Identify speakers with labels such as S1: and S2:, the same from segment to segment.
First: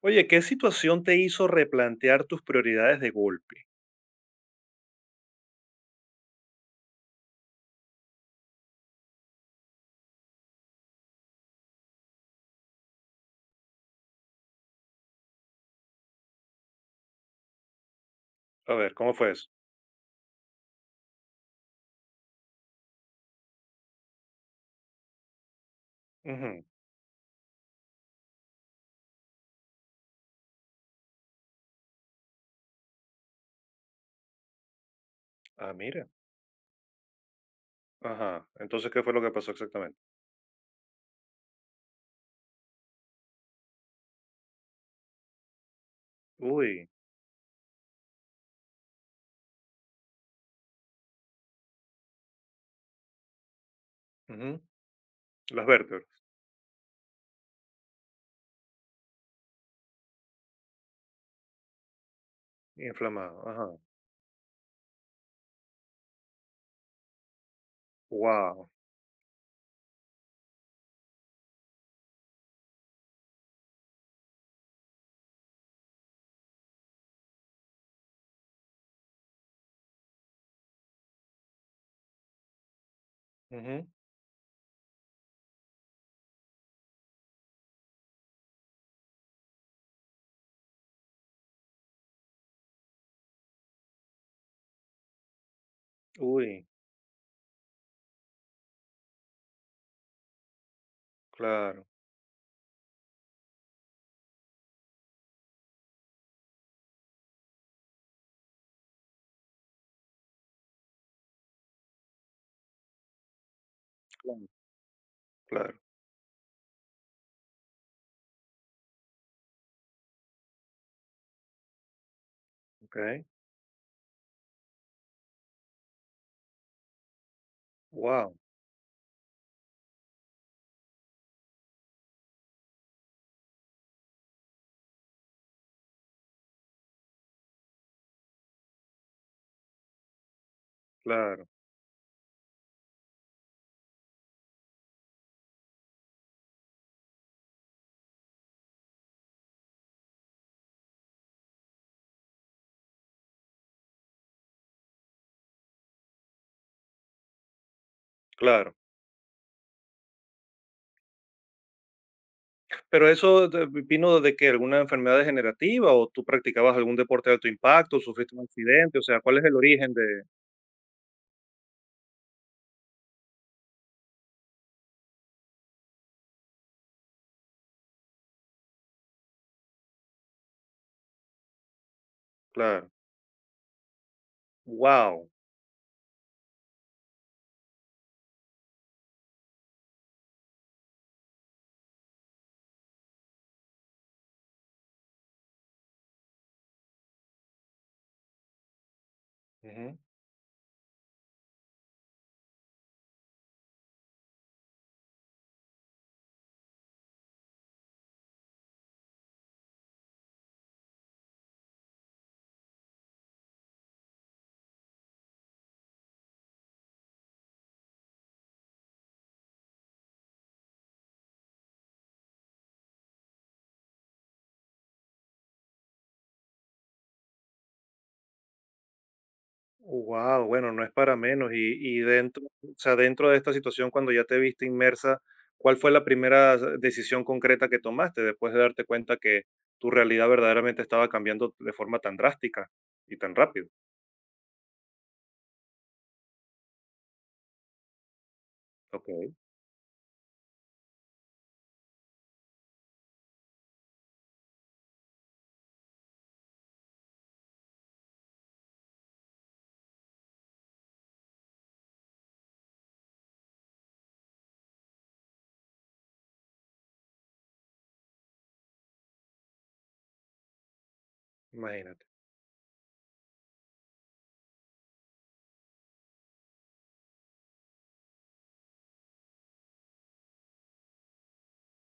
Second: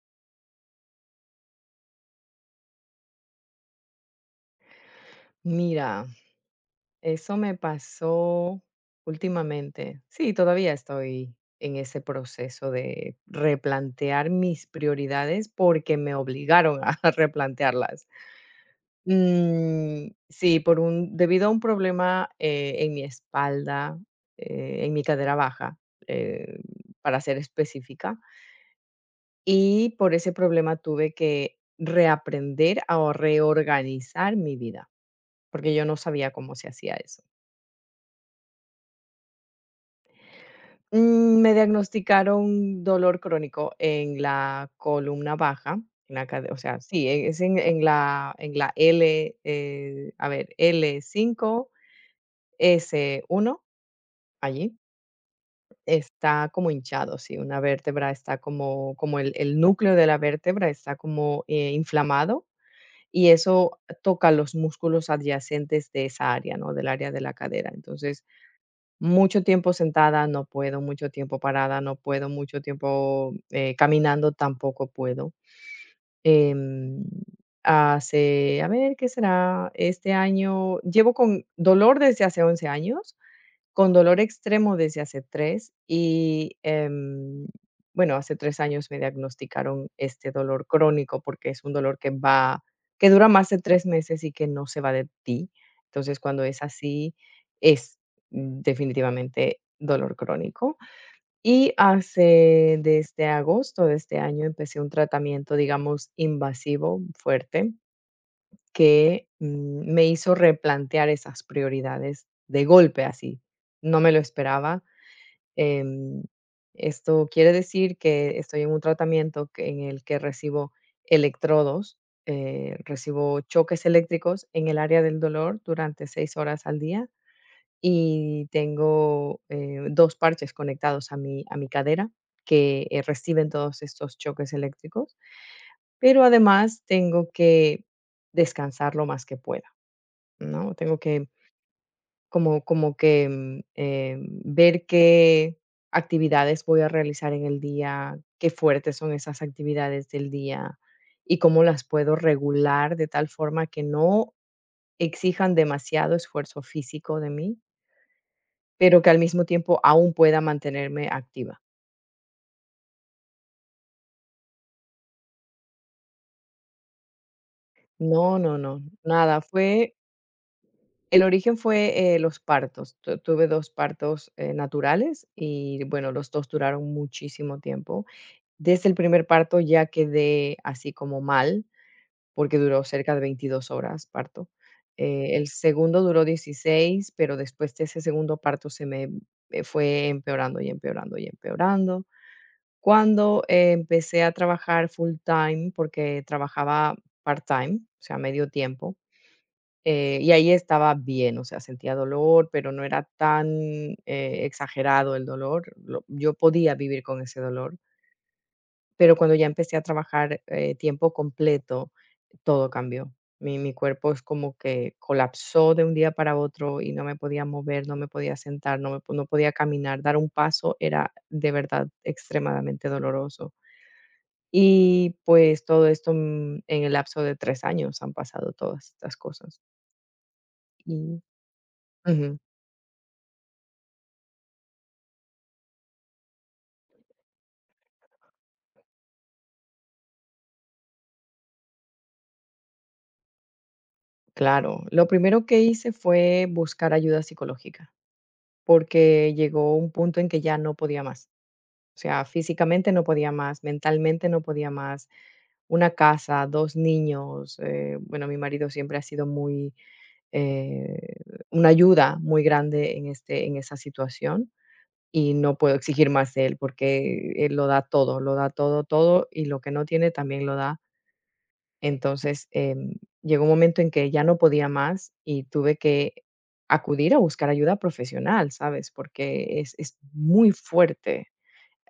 S1: Oye, ¿qué situación te hizo replantear tus prioridades de golpe?
S2: Mira, eso me pasó últimamente. Sí, todavía estoy en ese proceso de replantear mis prioridades porque me obligaron a replantearlas.
S1: A ver, ¿cómo fue eso?
S2: Sí, debido a un problema en mi espalda, en mi cadera baja, eh,
S1: Ujú.
S2: para ser específica, y por ese problema tuve que reaprender a reorganizar mi vida,
S1: Ah,
S2: porque yo no
S1: mira.
S2: sabía cómo se hacía eso.
S1: Ajá. Entonces, ¿qué fue lo que pasó exactamente?
S2: Me diagnosticaron dolor crónico en la columna baja, en la cade o sea,
S1: Uy.
S2: sí, es en la L, a ver, l cinco, s uno,
S1: Ujú.
S2: allí
S1: Las vértebras.
S2: está como hinchado. Sí, una vértebra está como el núcleo de la vértebra está como inflamado, y
S1: Inflamado.
S2: eso
S1: Ajá.
S2: toca los músculos adyacentes de esa área, ¿no?, del área de la cadera. Entonces,
S1: Wow.
S2: mucho tiempo sentada no puedo, mucho tiempo parada no puedo, mucho tiempo, caminando tampoco puedo. Em, Hace, a ver, ¿qué será? Este año llevo con dolor desde hace 11 años. Con dolor extremo desde hace 3 y, bueno, hace 3 años me diagnosticaron este dolor crónico, porque es un dolor que va que dura más de 3 meses y que no se va de ti. Entonces, cuando es
S1: Uy.
S2: así, es definitivamente dolor crónico. Y
S1: Claro.
S2: hace desde agosto de este año empecé un tratamiento, digamos, invasivo, fuerte. Que, me hizo replantear esas prioridades de golpe, así. No me lo
S1: Claro.
S2: esperaba.
S1: Claro.
S2: Em, Esto quiere decir que estoy en un tratamiento que en el que recibo electrodos,
S1: Ok.
S2: recibo choques eléctricos en el área del dolor durante 6 horas al día,
S1: Wow.
S2: y tengo, 2 parches conectados a mi cadera que, reciben todos estos choques eléctricos, pero además tengo que descansar lo más que pueda. ¿No? Tengo que
S1: Claro.
S2: como que ver qué actividades voy a realizar en el día, qué fuertes son esas actividades del día y cómo las puedo regular de tal forma que no exijan demasiado esfuerzo físico de mí,
S1: Claro.
S2: pero que al mismo tiempo aún pueda mantenerme activa.
S1: Vino de que alguna enfermedad degenerativa o tú practicabas algún deporte de alto impacto, sufriste
S2: No,
S1: un
S2: no, no,
S1: accidente, o sea, ¿cuál
S2: nada,
S1: es el origen
S2: fue
S1: de?
S2: el origen fue los partos. Tu Tuve 2 partos, naturales y, bueno, los 2 duraron muchísimo tiempo. Desde el primer parto ya quedé así como mal, porque duró
S1: Claro.
S2: cerca de 22 horas parto.
S1: Wow.
S2: El segundo duró 16, pero después de ese segundo parto se me, fue empeorando y empeorando y empeorando. Cuando empecé a trabajar full time, porque trabajaba part time, o sea, medio tiempo, y ahí estaba bien, o sea, sentía dolor, pero no era tan exagerado el dolor. Yo podía vivir con ese dolor, pero cuando ya empecé a trabajar, tiempo completo, todo cambió. Mi cuerpo es como que colapsó de un día para otro y no me podía mover, no me podía sentar, no me po no podía caminar. Dar un paso era de verdad extremadamente doloroso. Y, pues, todo esto, en el lapso de 3 años han pasado todas estas cosas.
S1: Wow, bueno, no es para
S2: Y
S1: menos. Y
S2: ujú,
S1: dentro, o sea, dentro de esta situación, cuando ya te viste inmersa, ¿cuál fue la decisión concreta que tomaste después de darte cuenta que tu realidad verdaderamente estaba cambiando de forma tan drástica y tan rápido?
S2: claro. Lo primero que hice fue buscar ayuda psicológica, porque
S1: Ok,
S2: llegó un punto en que ya no podía más. O sea, físicamente no podía más, mentalmente no podía más. Una casa, 2 niños, bueno, mi marido siempre ha sido muy, eh, una ayuda muy grande en esa situación, y no puedo exigir más de él, porque él lo da todo, todo, y lo que no tiene también lo da.
S1: imagínate.
S2: Entonces, llegó un momento en que ya no podía más y tuve que acudir a buscar ayuda profesional, ¿sabes? Porque es muy fuerte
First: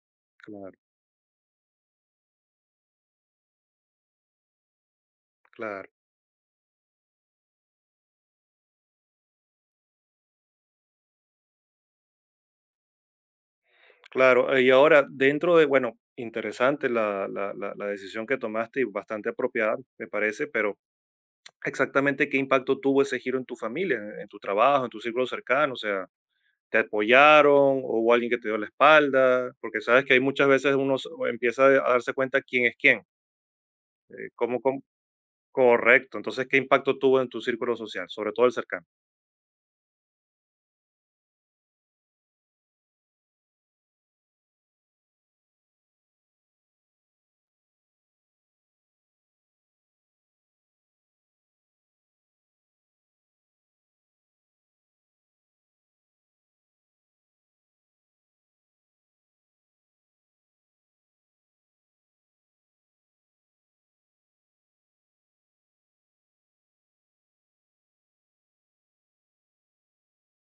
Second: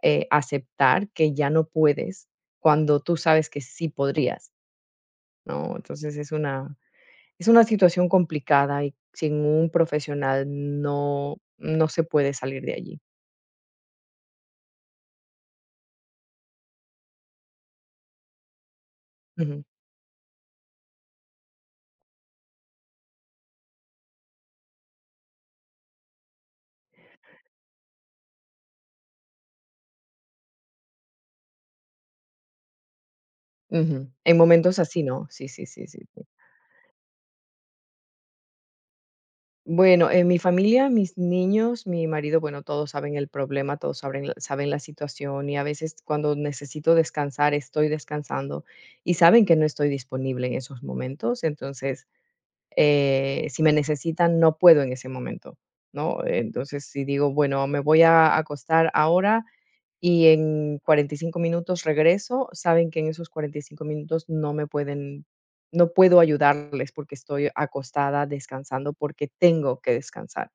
S1: Claro,
S2: aceptar que ya no puedes cuando tú sabes que sí podrías, ¿no?
S1: claro,
S2: Entonces es una situación complicada y sin un profesional no, no se puede salir de allí.
S1: claro. Y ahora, dentro de, bueno, interesante la decisión que tomaste y bastante
S2: Ujú,
S1: apropiada, me parece, pero exactamente qué impacto tuvo ese giro en tu familia, en tu trabajo, en tu círculo cercano, o sea, te apoyaron o hubo alguien que te dio la espalda, porque sabes que hay muchas veces empieza a darse cuenta quién es quién,
S2: ujú.
S1: eh,
S2: En
S1: cómo,
S2: momentos
S1: cómo-
S2: así, ¿no? Sí, sí, sí, sí,
S1: correcto.
S2: sí.
S1: Entonces, ¿qué impacto tuvo en tu círculo social, sobre todo el cercano?
S2: Bueno, en mi familia, mis niños, mi marido, bueno, todos saben el problema, todos saben, saben la situación y a veces cuando necesito descansar, estoy descansando y saben que no estoy disponible en esos momentos, entonces, si me necesitan, no puedo en ese momento, ¿no? Entonces, si digo, bueno, me voy a acostar ahora y en 45 minutos regreso, saben que en esos 45 minutos no me pueden, no puedo ayudarles porque estoy acostada descansando, porque tengo que descansar.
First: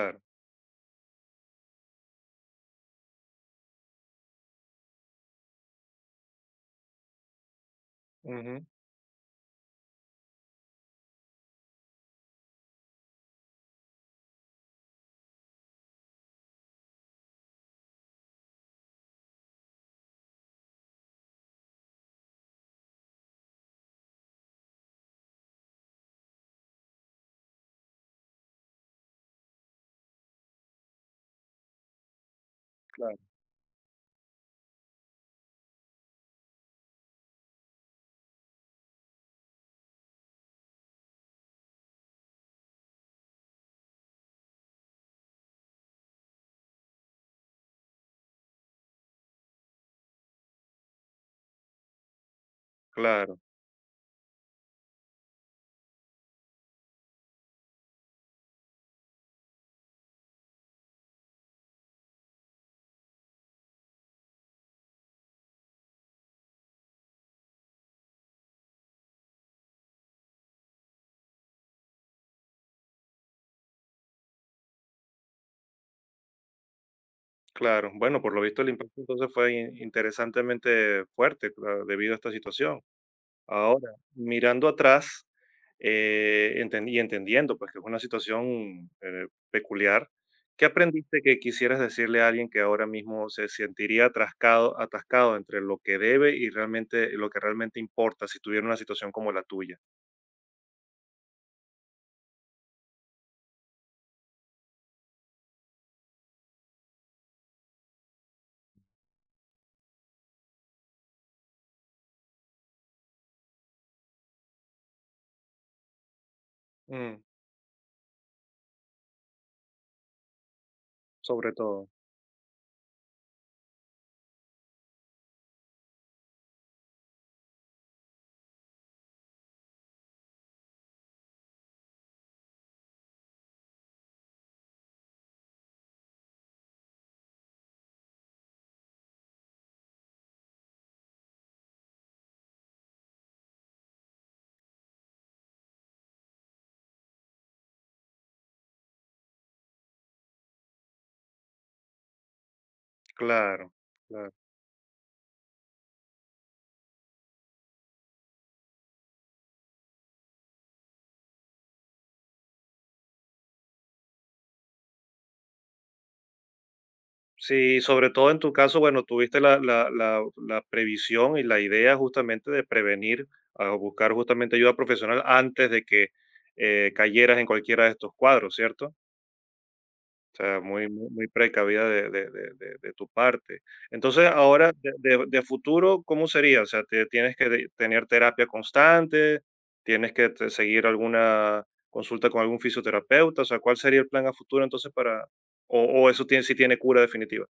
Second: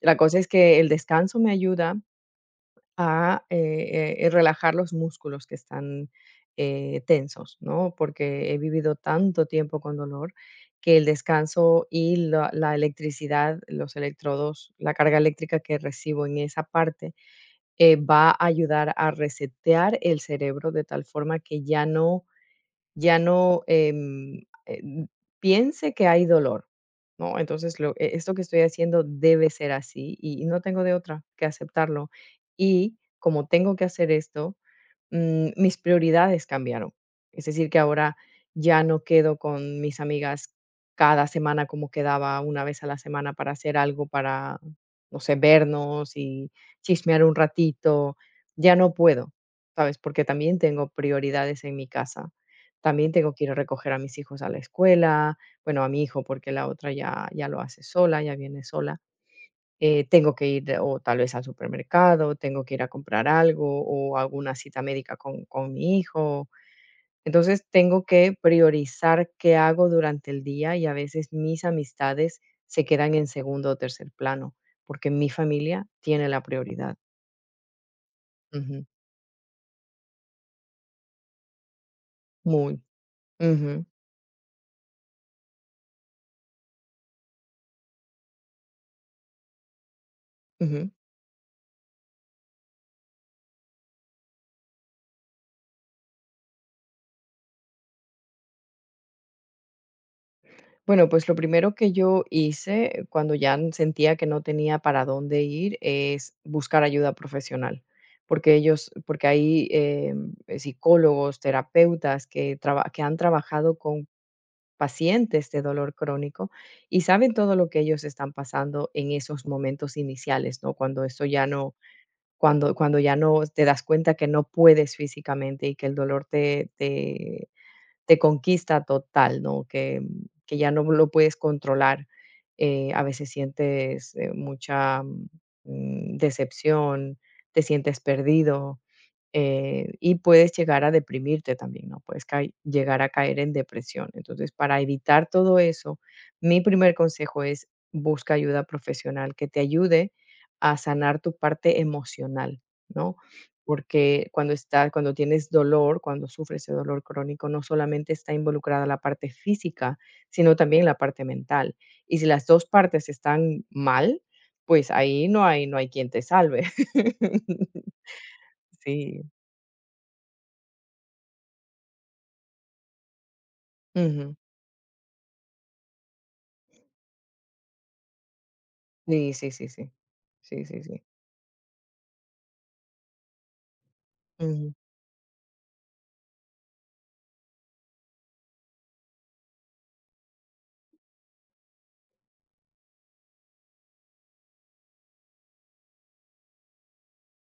S2: La cosa es que el descanso me ayuda a, relajar los músculos que están, tensos, ¿no? Porque he
S1: ujú,
S2: vivido tanto tiempo con dolor que el descanso y la electricidad, los electrodos, la carga eléctrica que recibo en esa parte, va a ayudar a resetear el cerebro de tal forma que ya no piense que hay dolor, ¿no? Entonces, lo e esto que estoy haciendo debe ser así, y no tengo de otra que aceptarlo. Y
S1: claro,
S2: como tengo que hacer esto, mis prioridades cambiaron. Es decir, que ahora ya no quedo con mis amigas cada semana como quedaba una vez a la semana para hacer algo, para, no sé, vernos y chismear un ratito. Ya no puedo, ¿sabes? Porque también tengo prioridades en mi casa. También tengo
S1: claro,
S2: que ir a recoger a mis hijos a la escuela, bueno, a mi hijo porque la otra ya, ya lo hace sola, ya viene sola. Tengo que ir o tal vez al supermercado, tengo que ir a comprar algo o alguna cita médica con mi hijo. Entonces tengo que priorizar qué hago durante el día y a veces mis amistades se quedan en segundo o tercer plano porque mi familia tiene la prioridad.
S1: claro. Bueno, por lo visto el
S2: Ujú,
S1: impacto entonces fue interesantemente fuerte, claro, debido a esta situación.
S2: muy. Ujú,
S1: Ahora, mirando atrás, y entendiendo pues que es una situación peculiar, ¿qué
S2: ujú.
S1: aprendiste que quisieras decirle a alguien que ahora mismo se sentiría atascado, atascado entre lo que debe y realmente lo que realmente importa si tuviera una situación como la tuya?
S2: Bueno, pues lo primero que yo hice cuando sentía que no tenía para dónde ir es buscar ayuda profesional, porque ellos, porque hay psicólogos, terapeutas que, que han trabajado con pacientes de dolor crónico y
S1: Mm,
S2: saben todo lo que ellos están pasando en esos momentos iniciales, ¿no? Cuando esto ya
S1: sobre
S2: no,
S1: todo.
S2: cuando ya no te das cuenta que no puedes físicamente y que el dolor te conquista total, ¿no? Que, que ya no lo puedes controlar. A veces sientes mucha decepción, te sientes perdido, y puedes llegar a deprimirte también, ¿no? Puedes llegar a caer en depresión. Entonces, para evitar todo eso, mi primer consejo es busca ayuda profesional que te ayude a sanar tu parte emocional, ¿no?
S1: Claro,
S2: Porque
S1: claro.
S2: cuando estás, cuando tienes dolor, cuando sufres ese dolor crónico, no solamente está involucrada la parte física, sino también la parte mental. Y si las dos partes están mal, pues ahí no hay, no hay quien te salve.
S1: Sí, sobre todo en tu caso, bueno,
S2: Sí.
S1: tuviste la previsión y la idea justamente de prevenir, a buscar
S2: Ujú.
S1: justamente ayuda profesional antes de que cayeras en cualquiera de estos cuadros, ¿cierto?
S2: Sí, sí, sí, sí.
S1: O sea,
S2: Sí, sí,
S1: muy,
S2: sí.
S1: muy, muy precavida de tu parte. Entonces,
S2: Ujú.
S1: ahora, de futuro, ¿cómo sería? O sea, ¿tienes que tener terapia constante? ¿Tienes que seguir alguna consulta con algún fisioterapeuta? O sea, ¿cuál sería el plan a futuro entonces para... O, o eso tiene, si tiene cura definitiva?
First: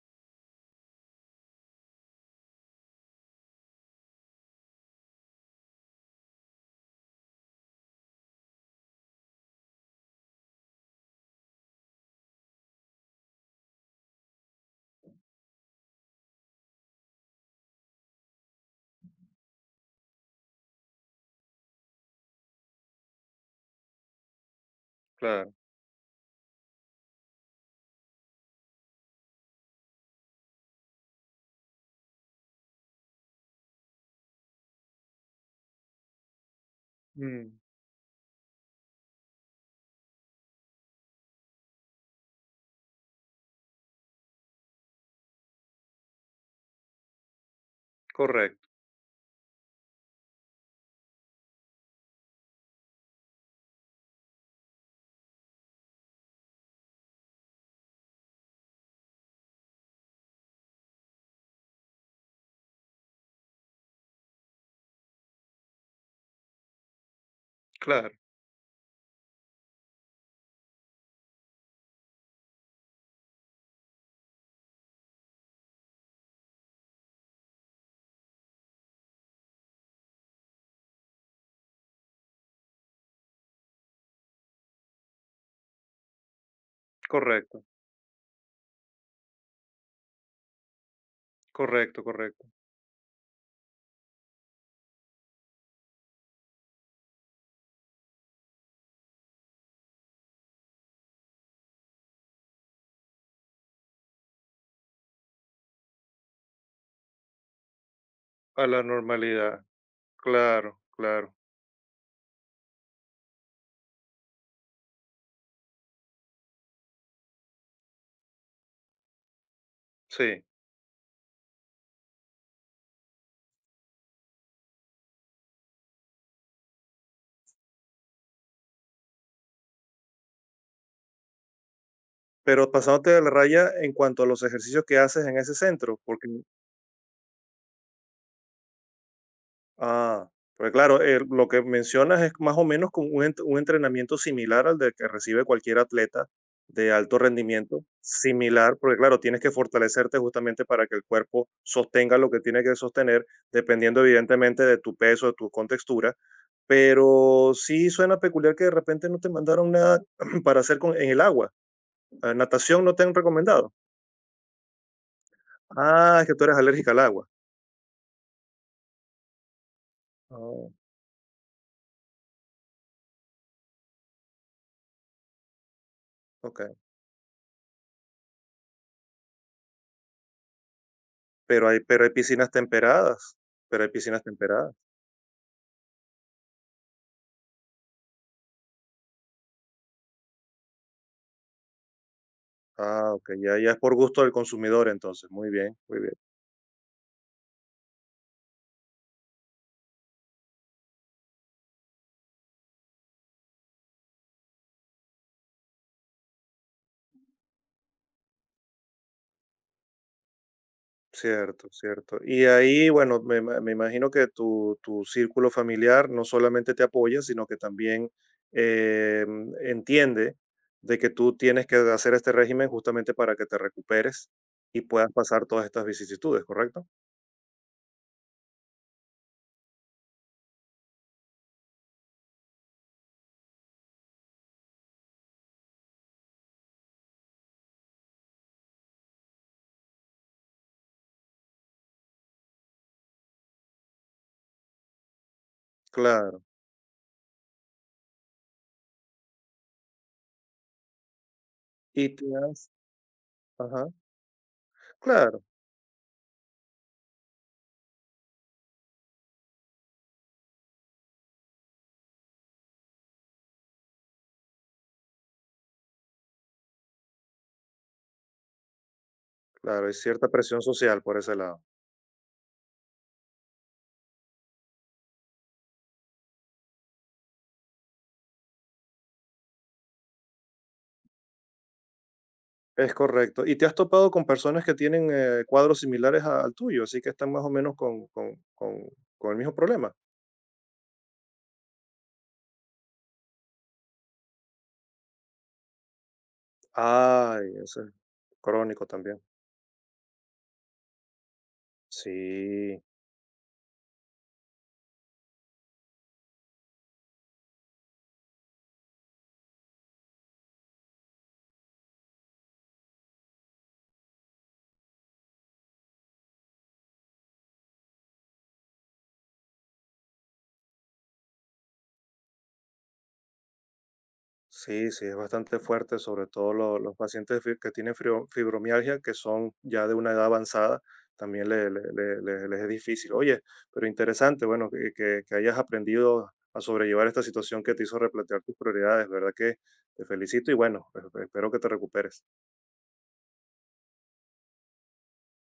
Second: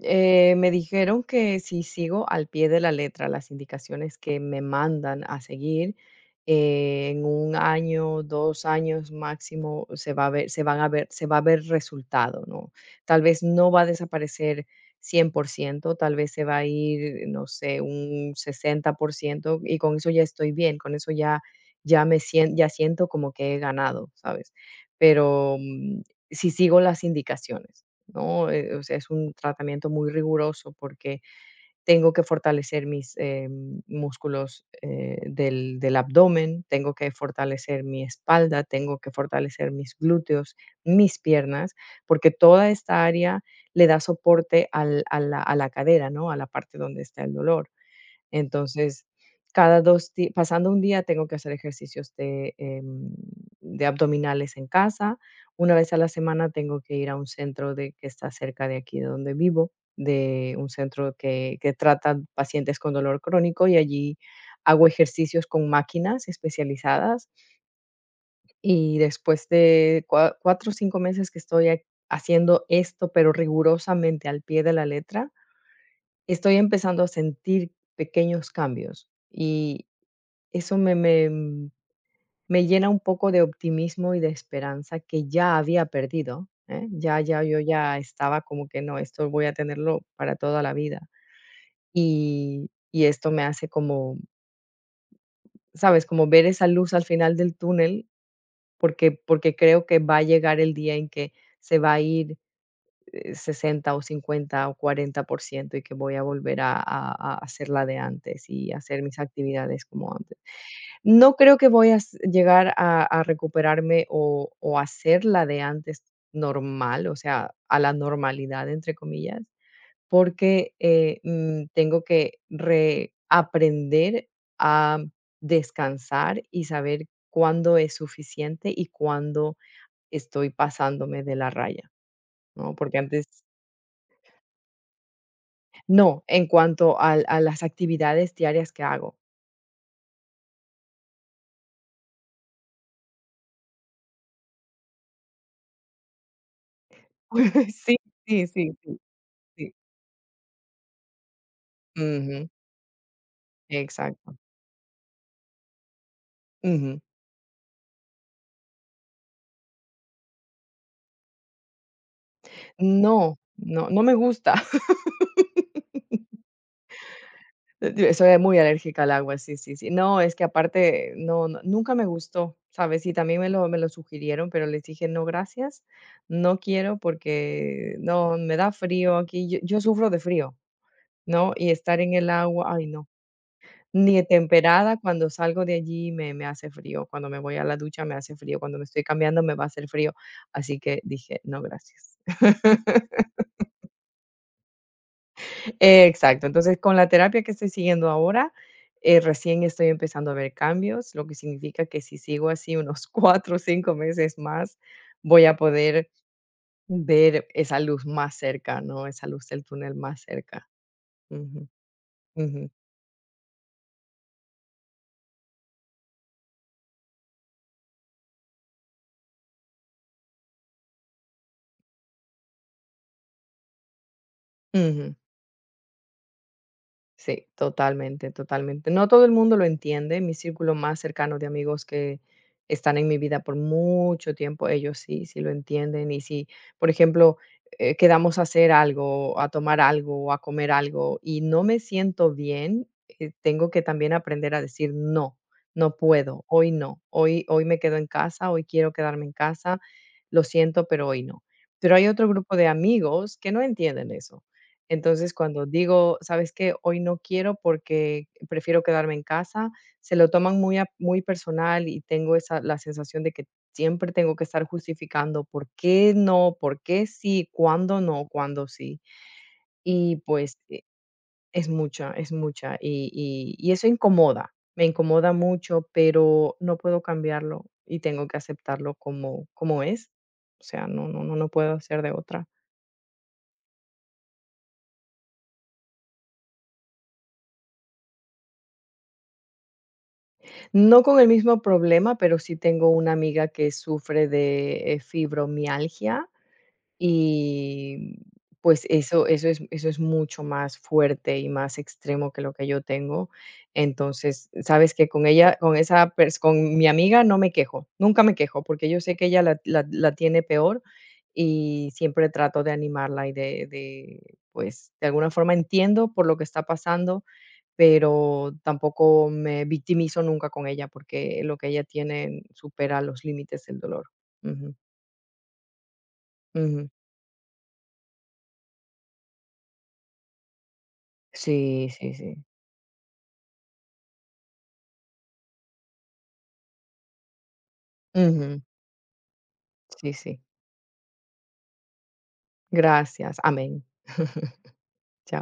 S2: Me dijeron que si sigo al pie de la letra las indicaciones que me mandan a seguir, en 1 año, 2 años máximo se va a ver resultado, ¿no? Tal vez no va a desaparecer 100%, tal vez se va a ir, no sé, un 60% y con eso ya estoy bien, con eso ya ya me siento ya siento como que he ganado, ¿sabes?
S1: Claro.
S2: Pero, si sigo las indicaciones. ¿No? O sea, es un tratamiento muy riguroso porque tengo que fortalecer mis músculos del abdomen, tengo que
S1: Mm,
S2: fortalecer mi espalda, tengo que fortalecer mis glúteos, mis piernas, porque toda esta área le da soporte a la cadera, ¿no? A la parte donde está el dolor.
S1: correcto,
S2: Entonces, cada 2 di pasando un día tengo que hacer ejercicios de, de abdominales en casa. Una vez a la semana tengo que ir a un centro de que está cerca de aquí de donde vivo, de un centro que trata pacientes con dolor crónico, y allí hago ejercicios con máquinas especializadas.
S1: claro,
S2: Y después de cua 4 o 5 meses que estoy ha haciendo esto, pero rigurosamente al pie de la letra, estoy empezando a sentir pequeños cambios. Y eso me llena un poco de optimismo y de esperanza que ya había perdido, ¿eh? Ya yo
S1: correcto,
S2: ya estaba como que no, esto voy a tenerlo para toda la vida.
S1: correcto, correcto.
S2: Y esto me hace como, ¿sabes? Como ver esa luz al final del túnel, porque creo que va a llegar el día en que se va a ir, 60 o 50 o 40% y que voy a volver a hacer la de antes
S1: A
S2: y
S1: la
S2: hacer mis
S1: normalidad,
S2: actividades como antes.
S1: claro, claro,
S2: No creo que voy a s llegar a recuperarme o hacer la de antes normal, o sea, a la "normalidad", entre comillas,
S1: sí.
S2: porque, tengo que reaprender a descansar y saber cuándo es suficiente y cuándo estoy pasándome de la raya,
S1: Pero
S2: ¿no? Porque
S1: pasándote de
S2: antes
S1: la raya en cuanto a los ejercicios que haces en ese centro,
S2: no,
S1: porque
S2: en cuanto al a las actividades diarias que hago.
S1: ah, pues claro, lo que mencionas es más o menos como un entrenamiento similar al de que recibe cualquier atleta de alto rendimiento,
S2: Sí, sí, sí,
S1: similar, porque
S2: sí,
S1: claro, tienes que
S2: sí.
S1: fortalecerte justamente para que el cuerpo sostenga lo que
S2: Ujú,
S1: tiene que sostener, dependiendo
S2: exacto.
S1: evidentemente de tu peso, de tu contextura,
S2: Ujú.
S1: pero sí suena peculiar que de repente no te mandaron nada para hacer con, en el agua. Ah, natación no te han
S2: No,
S1: recomendado.
S2: no, no me gusta.
S1: Ah, es que tú eres alérgica al agua.
S2: Yo soy muy alérgica al agua, sí, sí, sí. No, es que
S1: Ah,
S2: aparte, no, no, nunca me gustó, ¿sabes? Y también me lo sugirieron, pero les dije, no, gracias, no
S1: ok.
S2: quiero porque no, me da frío aquí. Yo sufro de frío, ¿no? Y estar
S1: Pero hay
S2: en el
S1: piscinas
S2: agua, ay, no.
S1: temperadas, pero hay piscinas
S2: Ni
S1: temperadas.
S2: temperada, cuando salgo de allí me, me hace frío, cuando me voy a la ducha me hace frío, cuando me estoy cambiando me va a hacer frío. Así que dije, no, gracias.
S1: Ah, ok, ya, ya es por gusto del consumidor entonces, muy bien,
S2: Exacto. Entonces, con la terapia que estoy siguiendo ahora, recién estoy empezando a ver cambios, lo que significa que si sigo así unos 4 o 5 meses más, voy a poder ver esa luz más cerca, ¿no? Esa luz del túnel más cerca. Ujú,
S1: cierto, cierto. Y
S2: ujú,
S1: ahí, bueno, me imagino que tu círculo familiar no solamente te apoya, sino que también eh, entiende de que tú tienes que hacer este régimen justamente para que te recuperes y puedas
S2: ujú.
S1: pasar todas estas vicisitudes, ¿correcto?
S2: Sí, totalmente, totalmente. No todo el mundo lo entiende. Mi círculo más cercano de amigos que están en mi vida por mucho tiempo, ellos sí, sí lo entienden. Y si, por ejemplo, quedamos a hacer algo, a tomar algo o a comer algo y no me siento bien, tengo que también aprender a decir no, no
S1: Claro.
S2: puedo, hoy no, hoy, hoy me quedo en casa, hoy quiero quedarme en casa, lo siento, pero hoy no. Pero hay
S1: Y te
S2: otro grupo de
S1: has-
S2: amigos que no
S1: ajá,
S2: entienden eso. Entonces,
S1: claro,
S2: cuando digo: "¿Sabes qué? Hoy no quiero porque prefiero quedarme en casa", se lo toman muy personal y tengo esa la sensación de que siempre tengo que estar justificando por qué no, por qué sí, cuándo no, cuándo sí.
S1: claro, hay
S2: Y,
S1: cierta
S2: pues,
S1: presión social por ese lado.
S2: es mucha, y eso incomoda, me incomoda mucho, pero no puedo cambiarlo y tengo que aceptarlo como es. O sea, no puedo hacer de otra.
S1: Es correcto. Y te has topado con personas que tienen cuadros similares al tuyo, así que están más o menos con el mismo problema.
S2: No con el mismo problema, pero sí tengo una amiga que sufre de, fibromialgia
S1: Ay, ese es
S2: y,
S1: crónico
S2: pues,
S1: también.
S2: eso es mucho más fuerte y más extremo que lo que yo
S1: Sí,
S2: tengo. Entonces, sabes que con ella, con esa pers con mi amiga no me quejo, nunca me quejo, porque yo sé que ella la tiene peor y siempre trato de animarla y pues, de alguna forma entiendo por lo que está pasando, pero tampoco me victimizo nunca con ella, porque lo que ella tiene supera los límites del dolor. Ujú,
S1: sí, sí, es bastante fuerte, sobre todo
S2: ujú.
S1: los pacientes que tienen fibromialgia, que son ya de una edad avanzada, también
S2: Sí, sí, sí.
S1: les es difícil. Oye, pero interesante, bueno, que hayas aprendido a sobrellevar esta situación que te hizo replantear tus
S2: Ujú.
S1: prioridades, ¿verdad? Que te
S2: Sí, sí.
S1: felicito y bueno, espero que te recuperes.
S2: Gracias. Amén. Chao.